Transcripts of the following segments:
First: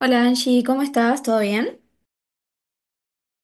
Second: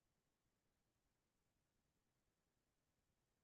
Hola Angie, ¿cómo estás? ¿Todo bien?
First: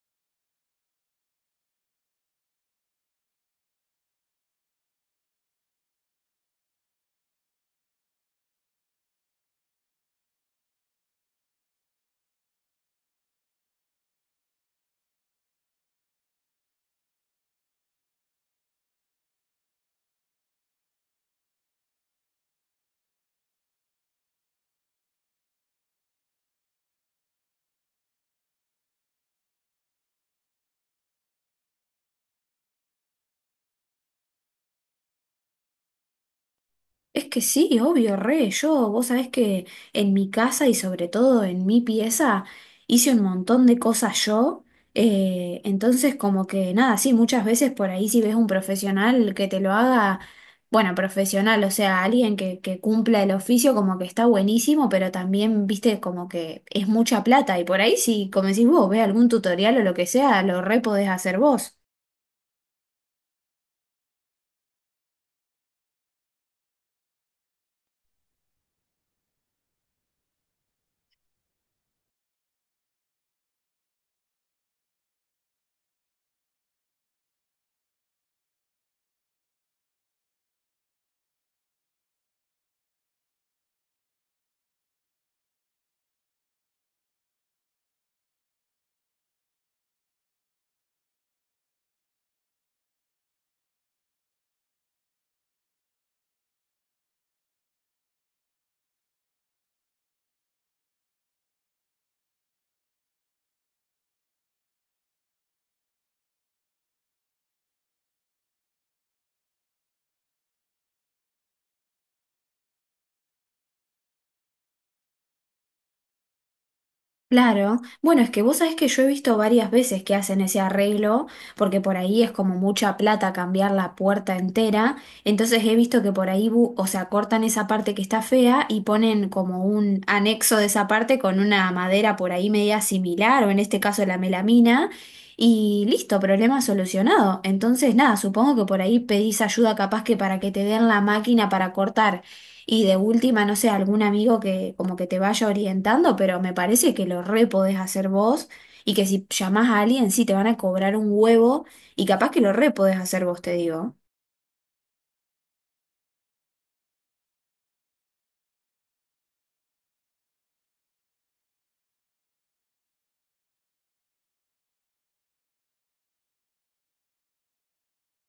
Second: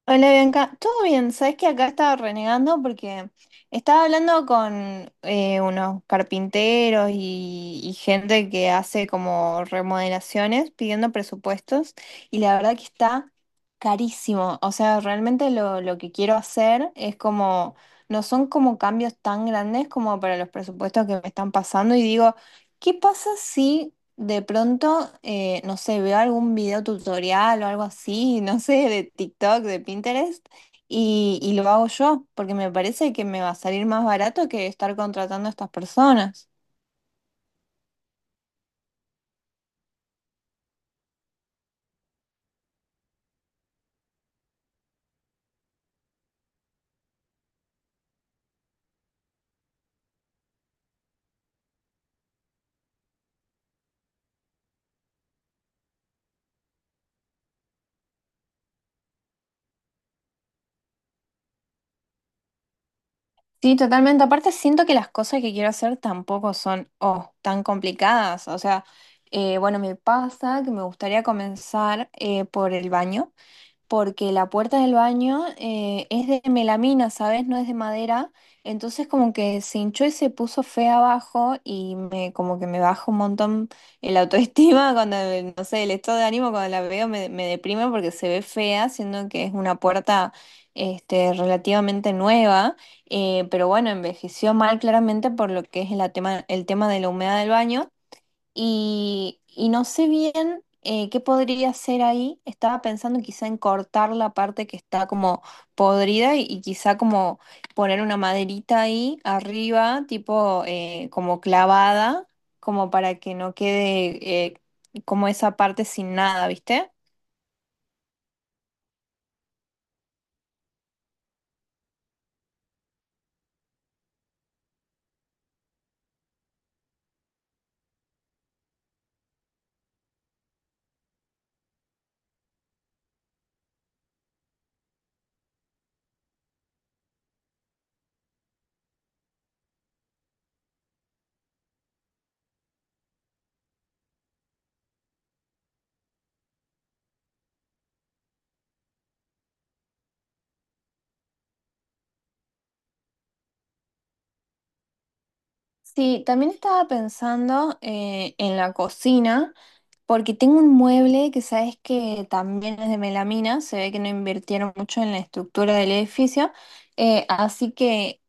Hola Bianca, todo bien, sabes que acá estaba renegando porque estaba hablando con unos carpinteros y gente que hace como remodelaciones pidiendo presupuestos y la verdad que está carísimo, o sea, realmente lo que quiero hacer es como, no son como cambios tan grandes como para los presupuestos que me están pasando y digo, ¿qué pasa si de pronto, no sé, veo algún video tutorial o algo así, no sé, de TikTok, de Pinterest, y lo hago yo, porque me parece que me va a salir más barato que estar contratando a estas personas. Es que sí, obvio, re. Yo, vos sabés que en mi casa y sobre todo en mi pieza hice un montón de cosas yo. Entonces, como que nada, sí, muchas veces por ahí si ves un profesional que te lo haga, bueno, profesional, o sea, alguien que cumpla el oficio, como que está buenísimo, pero también, viste, como que es mucha plata. Y por ahí si, como decís vos, ves algún tutorial o lo que sea, lo re podés hacer vos. Sí, totalmente. Aparte, siento que las cosas que quiero hacer tampoco son, oh, tan complicadas. O sea, bueno, me pasa que me gustaría comenzar por el baño. Porque la puerta del baño es de melamina, ¿sabes? No es de madera. Entonces como que se hinchó y se puso fea abajo y me, como que me baja un montón el autoestima cuando, no sé, el estado de ánimo cuando la veo me, me deprime porque se ve fea, siendo que es una puerta este, relativamente nueva. Pero bueno, envejeció mal claramente por lo que es el tema de la humedad del baño. Y no sé bien qué podría hacer ahí. Estaba pensando quizá en cortar la parte que está como podrida y quizá como poner una maderita ahí arriba, tipo como clavada, como para que no quede como esa parte sin nada, ¿viste? Claro, bueno, es que vos sabés que yo he visto varias veces que hacen ese arreglo, porque por ahí es como mucha plata cambiar la puerta entera, entonces he visto que por ahí, o sea, cortan esa parte que está fea y ponen como un anexo de esa parte con una madera por ahí media similar, o en este caso la melamina, y listo, problema solucionado. Entonces, nada, supongo que por ahí pedís ayuda capaz que para que te den la máquina para cortar. Y de última, no sé, algún amigo que como que te vaya orientando, pero me parece que lo re podés hacer vos y que si llamás a alguien sí te van a cobrar un huevo y capaz que lo re podés hacer vos, te digo. Sí, también estaba pensando en la cocina, porque tengo un mueble que sabes que también es de melamina, se ve que no invirtieron mucho en la estructura del edificio, así que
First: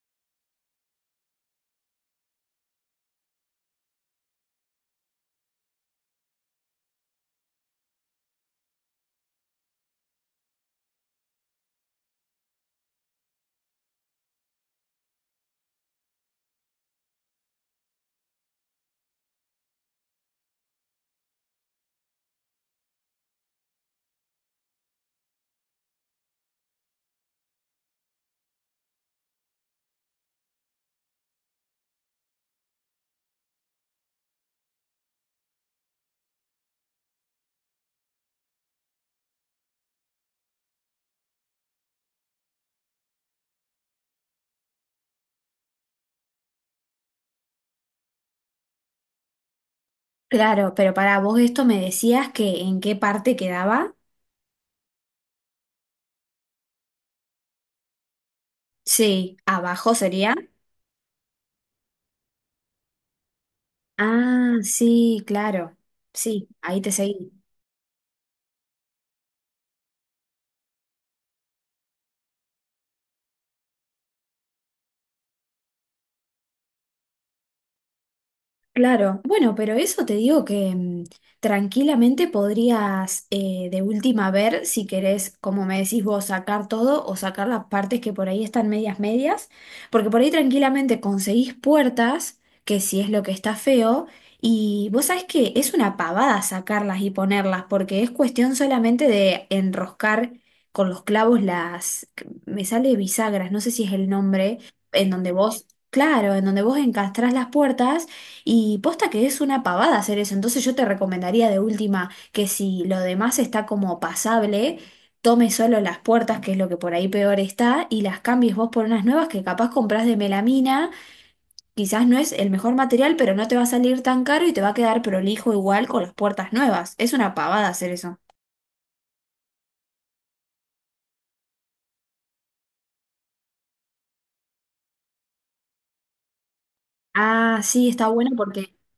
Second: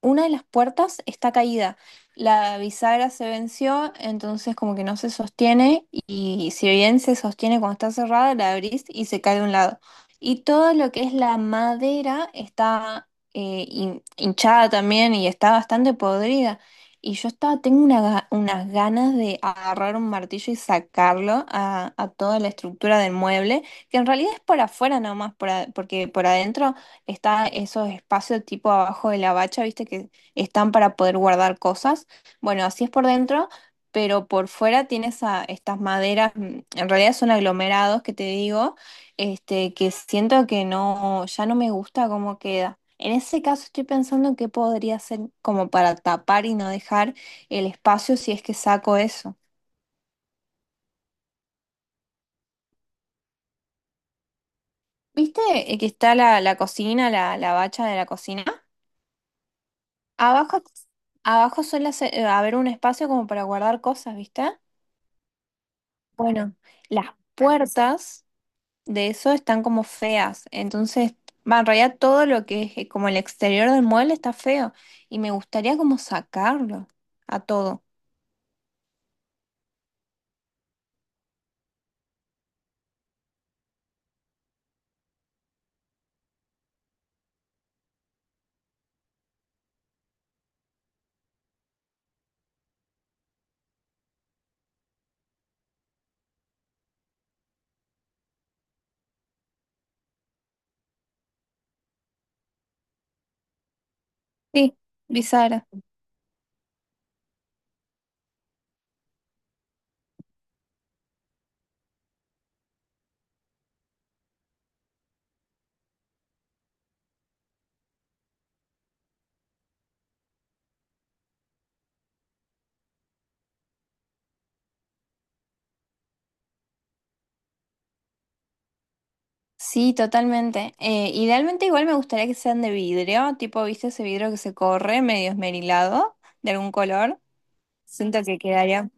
una de las puertas está caída. La bisagra se venció, entonces como que no se sostiene y si bien se sostiene cuando está cerrada, la abrís y se cae de un lado. Y todo lo que es la madera está hinchada también y está bastante podrida. Y yo estaba, tengo una unas ganas de agarrar un martillo y sacarlo a toda la estructura del mueble, que en realidad es por afuera nomás, porque por adentro está esos espacios tipo abajo de la bacha, viste, que están para poder guardar cosas. Bueno, así es por dentro, pero por fuera tienes a estas maderas, en realidad son aglomerados que te digo, este, que siento que no, ya no me gusta cómo queda. En ese caso estoy pensando en qué podría hacer como para tapar y no dejar el espacio si es que saco eso. Claro, pero para vos esto me decías que en qué parte quedaba. ¿Viste que está la cocina, la bacha de la cocina? Sí, abajo sería. Abajo, abajo suele haber un espacio como para guardar cosas, ¿viste? Ah, sí, claro. Sí, Bueno, ahí te las seguí. puertas de eso están como feas, entonces, va, en realidad todo lo que es como el exterior del mueble está feo y me gustaría como sacarlo a todo. Claro, bueno, pero eso te digo que mm, tranquilamente podrías de última ver si querés, como me decís vos, sacar todo o sacar las partes que por ahí están medias medias, porque por ahí tranquilamente conseguís puertas, que si es lo que está feo, y vos sabés que es una pavada sacarlas y ponerlas, porque es cuestión solamente de enroscar con los clavos las, me sale bisagras, no sé si es el nombre, Sí, en donde vos... bisagra. Claro, en donde vos encastrás las puertas y posta que es una pavada hacer eso, entonces yo te recomendaría de última que si lo demás está como pasable, tomes solo las puertas, que es lo que por ahí peor está, y las cambies vos por unas nuevas que capaz compras de melamina, quizás no es el mejor material, pero no te va a salir tan caro y te va a quedar prolijo igual con las puertas nuevas. Es una pavada hacer eso. Sí, totalmente. Idealmente igual me gustaría que sean de vidrio, tipo, ¿viste ese vidrio que se corre medio esmerilado de algún color? Ah, sí, está Siento bueno que porque quedaría.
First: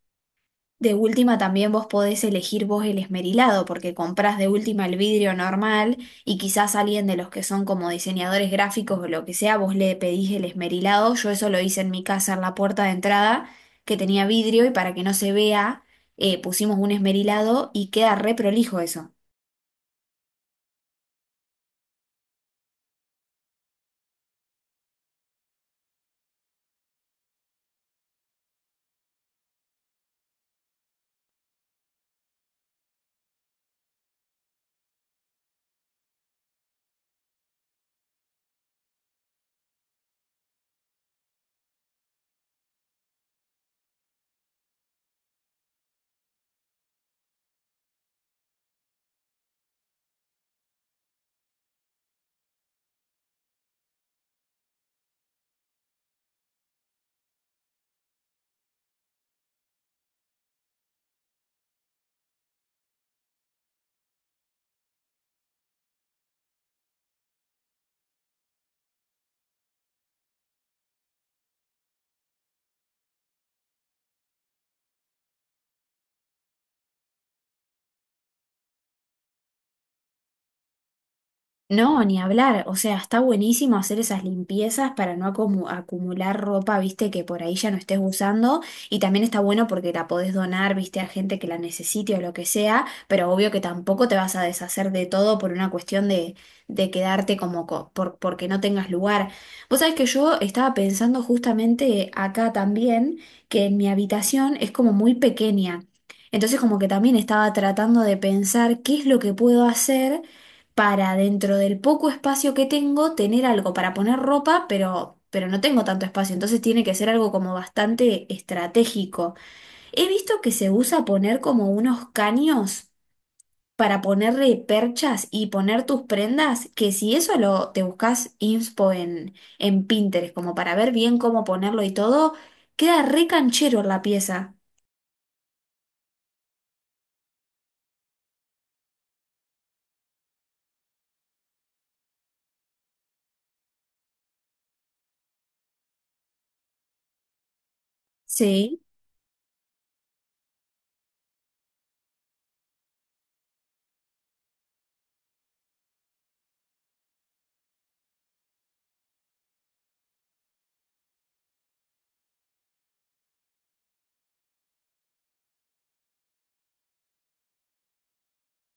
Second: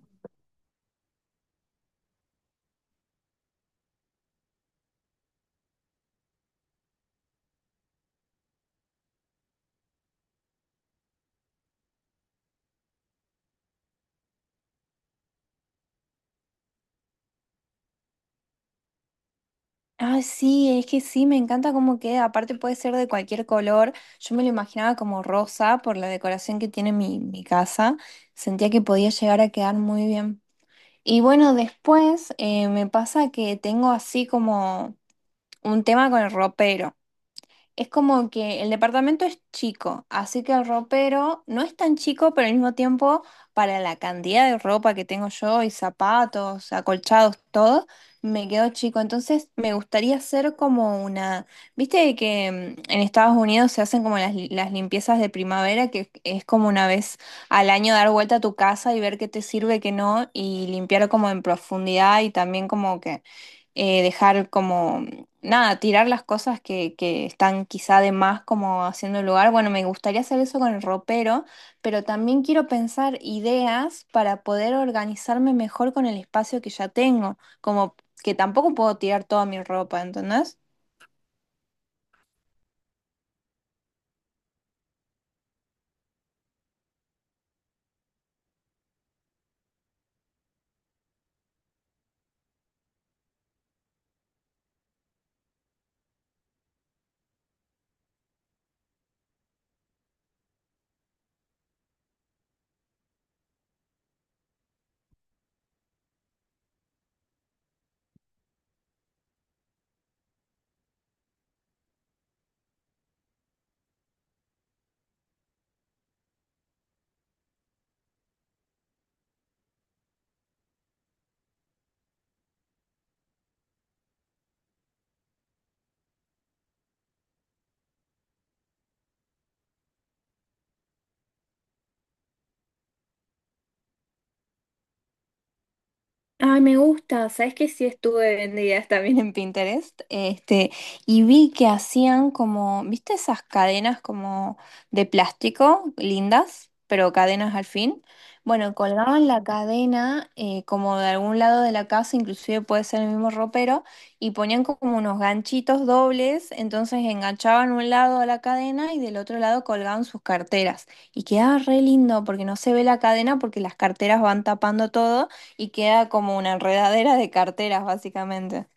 de última también vos podés elegir vos el esmerilado, porque comprás de última el vidrio normal y quizás alguien de los que son como diseñadores gráficos o lo que sea, vos le pedís el esmerilado. Yo eso lo hice en mi casa en la puerta de entrada, que tenía vidrio y para que no se vea, pusimos un esmerilado y queda re prolijo eso. Ah, sí, es que sí, me encanta cómo queda. Aparte puede ser de cualquier color. Yo me lo imaginaba como rosa por la decoración que tiene mi casa. Sentía que podía llegar a quedar muy bien. Y bueno, después me pasa que tengo así como un tema con el ropero. Es como que el departamento es chico, así que el ropero no es tan chico, pero al mismo tiempo, para la cantidad de ropa que tengo yo y zapatos, acolchados, todo, me quedó chico. Entonces, me gustaría hacer como una, viste que en Estados Unidos se hacen como las limpiezas de primavera, que es como una vez al año dar vuelta a tu casa y ver qué te sirve, qué no, y limpiar como en profundidad y también como que dejar como nada, tirar las cosas que están quizá de más como haciendo el lugar. Bueno, me gustaría hacer eso con el ropero, pero también quiero pensar ideas para poder organizarme mejor con el espacio que ya tengo, como que tampoco puedo tirar toda mi ropa, ¿entendés? No, ni hablar. O sea, está buenísimo hacer esas limpiezas para no acumular ropa, viste, que por ahí ya no estés usando. Y también está bueno porque la podés donar, viste, a gente que la necesite o lo que sea. Pero obvio que tampoco te vas a deshacer de todo por una cuestión de quedarte como porque no tengas lugar. Vos sabés que yo estaba pensando justamente acá también que en mi habitación es como muy pequeña. Entonces como que también estaba tratando de pensar qué es lo que puedo hacer para dentro del poco espacio que tengo tener algo para poner ropa, pero no tengo tanto espacio, entonces tiene que ser algo como bastante estratégico. He visto que se usa poner como unos caños para ponerle perchas y poner tus prendas, que si eso lo te buscas inspo en Pinterest, como para ver bien cómo ponerlo y todo, queda re canchero la pieza. Ay, me gusta. Sabes que sí estuve viendo también en Pinterest. Este, y vi que hacían como, ¿viste esas cadenas como de plástico, lindas, pero cadenas al fin? Bueno, Sí. colgaban la cadena como de algún lado de la casa, inclusive puede ser el mismo ropero, y ponían como unos ganchitos dobles, entonces enganchaban un lado a la cadena y del otro lado colgaban sus carteras. Y quedaba re lindo porque no se ve la cadena porque las carteras van tapando todo. Y queda como una enredadera de carteras, básicamente.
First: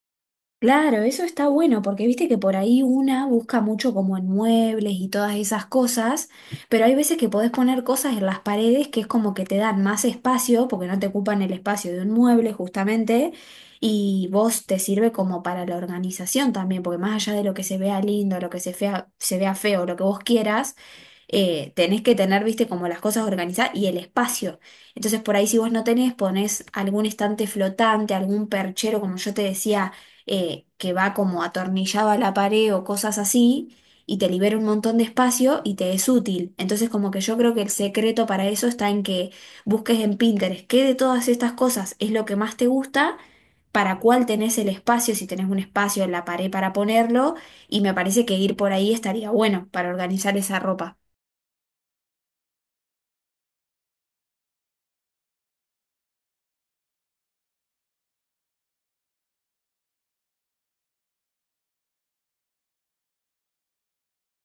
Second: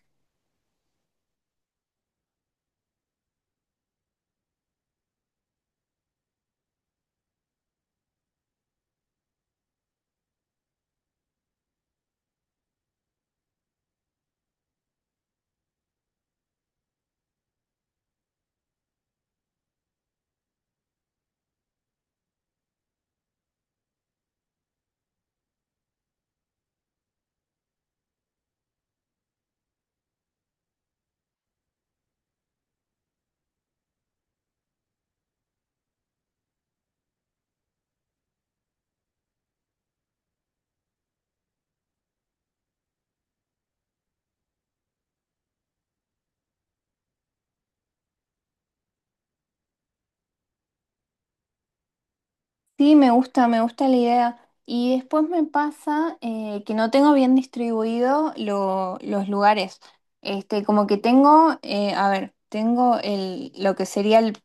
Claro, eso está bueno porque viste que por ahí una busca mucho como en muebles y todas esas cosas, pero hay veces que podés poner cosas en las paredes que es como que te dan más espacio porque no te ocupan el espacio de un mueble justamente y vos te sirve como para la organización también, porque más allá de lo que se vea lindo, lo que se vea feo, lo que vos quieras, tenés que tener, viste, como las cosas organizadas y el espacio. Entonces, por ahí si vos no tenés, ponés algún estante flotante, algún perchero, como yo te decía, que va como atornillado a la pared o cosas así, y te libera un montón de espacio y te es útil. Entonces, como que yo creo que el secreto para eso está en que busques en Pinterest qué de todas estas cosas es lo que más te gusta, para cuál tenés el espacio, si tenés un espacio en la pared para ponerlo, y me parece que ir por ahí estaría bueno para organizar esa ropa. Sí, me gusta la idea. Y después me pasa que no tengo bien distribuido los lugares. Este, como que tengo, a ver, tengo el, lo que sería el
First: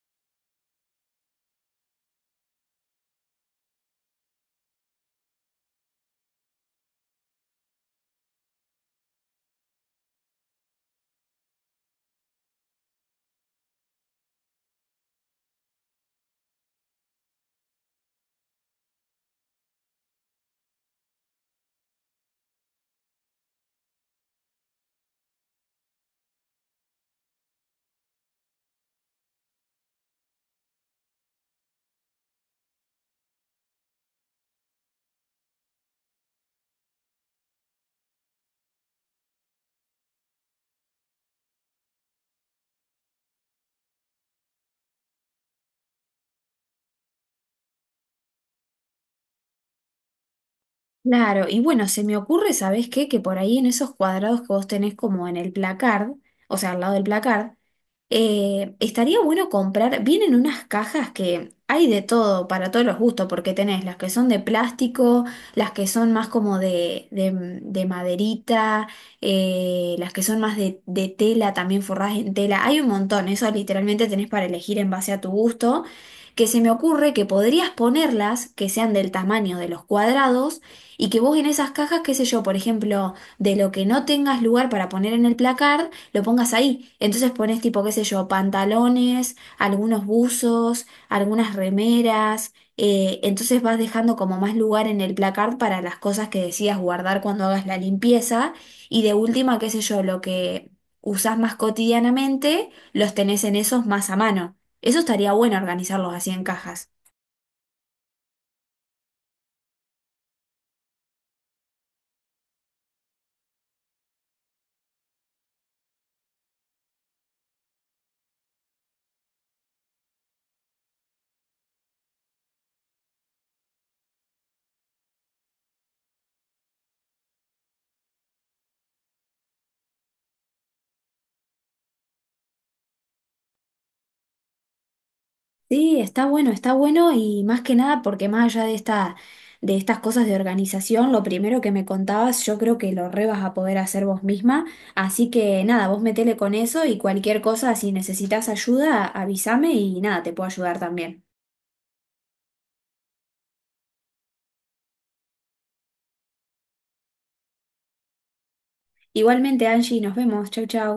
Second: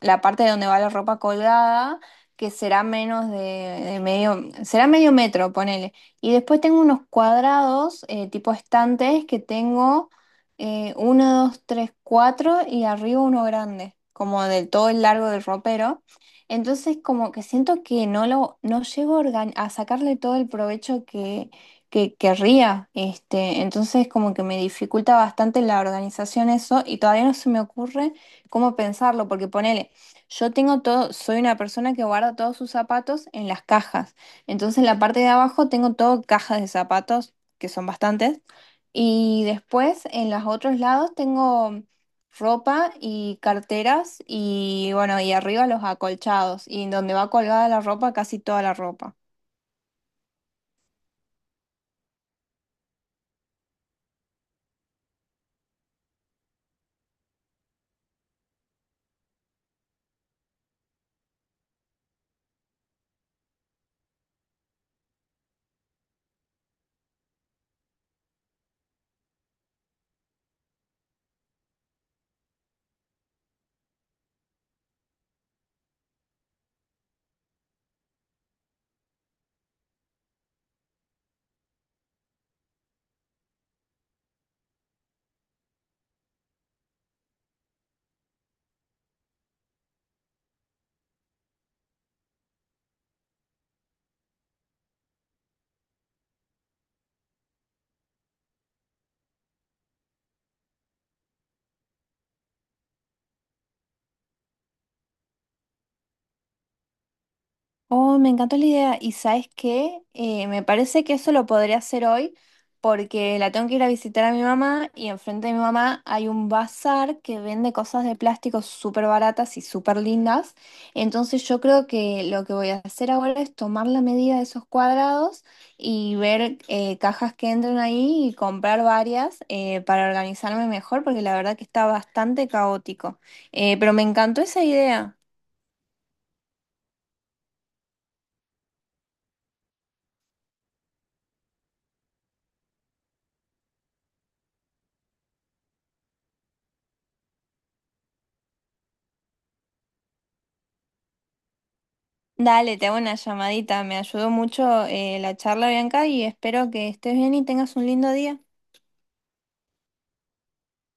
la parte de donde va la ropa colgada, que será menos de medio, será medio metro, ponele. Y después tengo unos cuadrados, tipo estantes, que tengo uno, dos, tres, cuatro y arriba uno grande, como del todo el largo del ropero. Entonces como que siento que no lo, no llego a a sacarle todo el provecho que querría. Este, entonces como que me dificulta bastante la organización eso y todavía no se me ocurre cómo pensarlo, porque ponele. Yo tengo todo, soy una persona que guarda todos sus zapatos en las cajas. Entonces, en la parte de abajo tengo todo cajas de zapatos, que son bastantes. Y después, en los otros lados, tengo ropa y carteras y, bueno, y arriba los acolchados. Y en donde va colgada la ropa, casi toda la ropa. Claro, y bueno, se me ocurre, ¿sabés qué? Que por ahí en esos cuadrados que vos tenés como en el placard, o sea, al lado del placard, estaría bueno comprar, vienen unas cajas que hay de todo, para todos los gustos, porque tenés las que son de plástico, las que son más como de maderita, las que son más de tela, también forradas en tela, hay un montón, eso literalmente tenés para elegir en base a tu gusto, que se me ocurre que podrías ponerlas, que sean del tamaño de los cuadrados, y que vos en esas cajas, qué sé yo, por ejemplo, de lo que no tengas lugar para poner en el placard, lo pongas ahí. Entonces pones tipo, qué sé yo, pantalones, algunos buzos, algunas remeras. Entonces vas dejando como más lugar en el placard para las cosas que decidas guardar cuando hagas la limpieza. Y de última, qué sé yo, lo que usás más cotidianamente, los tenés en esos más a mano. Eso estaría bueno organizarlos así en cajas. Oh, me encantó la idea. ¿Y sabes qué? Me parece que eso lo podría hacer hoy porque la tengo que ir a visitar a mi mamá y enfrente de mi mamá hay un bazar que vende cosas de plástico súper baratas y súper lindas. Entonces yo creo que lo que voy a hacer ahora es tomar la medida de esos cuadrados y ver cajas que entren ahí y comprar varias para organizarme mejor porque la verdad que está bastante caótico. Pero me encantó esa idea. Sí, está bueno y más que nada porque más allá de de estas cosas de organización, lo primero que me contabas, yo creo que lo re vas a poder hacer vos misma. Así que nada, vos metele con eso y cualquier cosa, si necesitas ayuda, avísame y nada, te puedo ayudar también. Dale, te hago una llamadita. Me ayudó mucho la charla, Bianca, y espero que estés bien y tengas un lindo día. Igualmente, Angie, nos vemos. Chau, chau.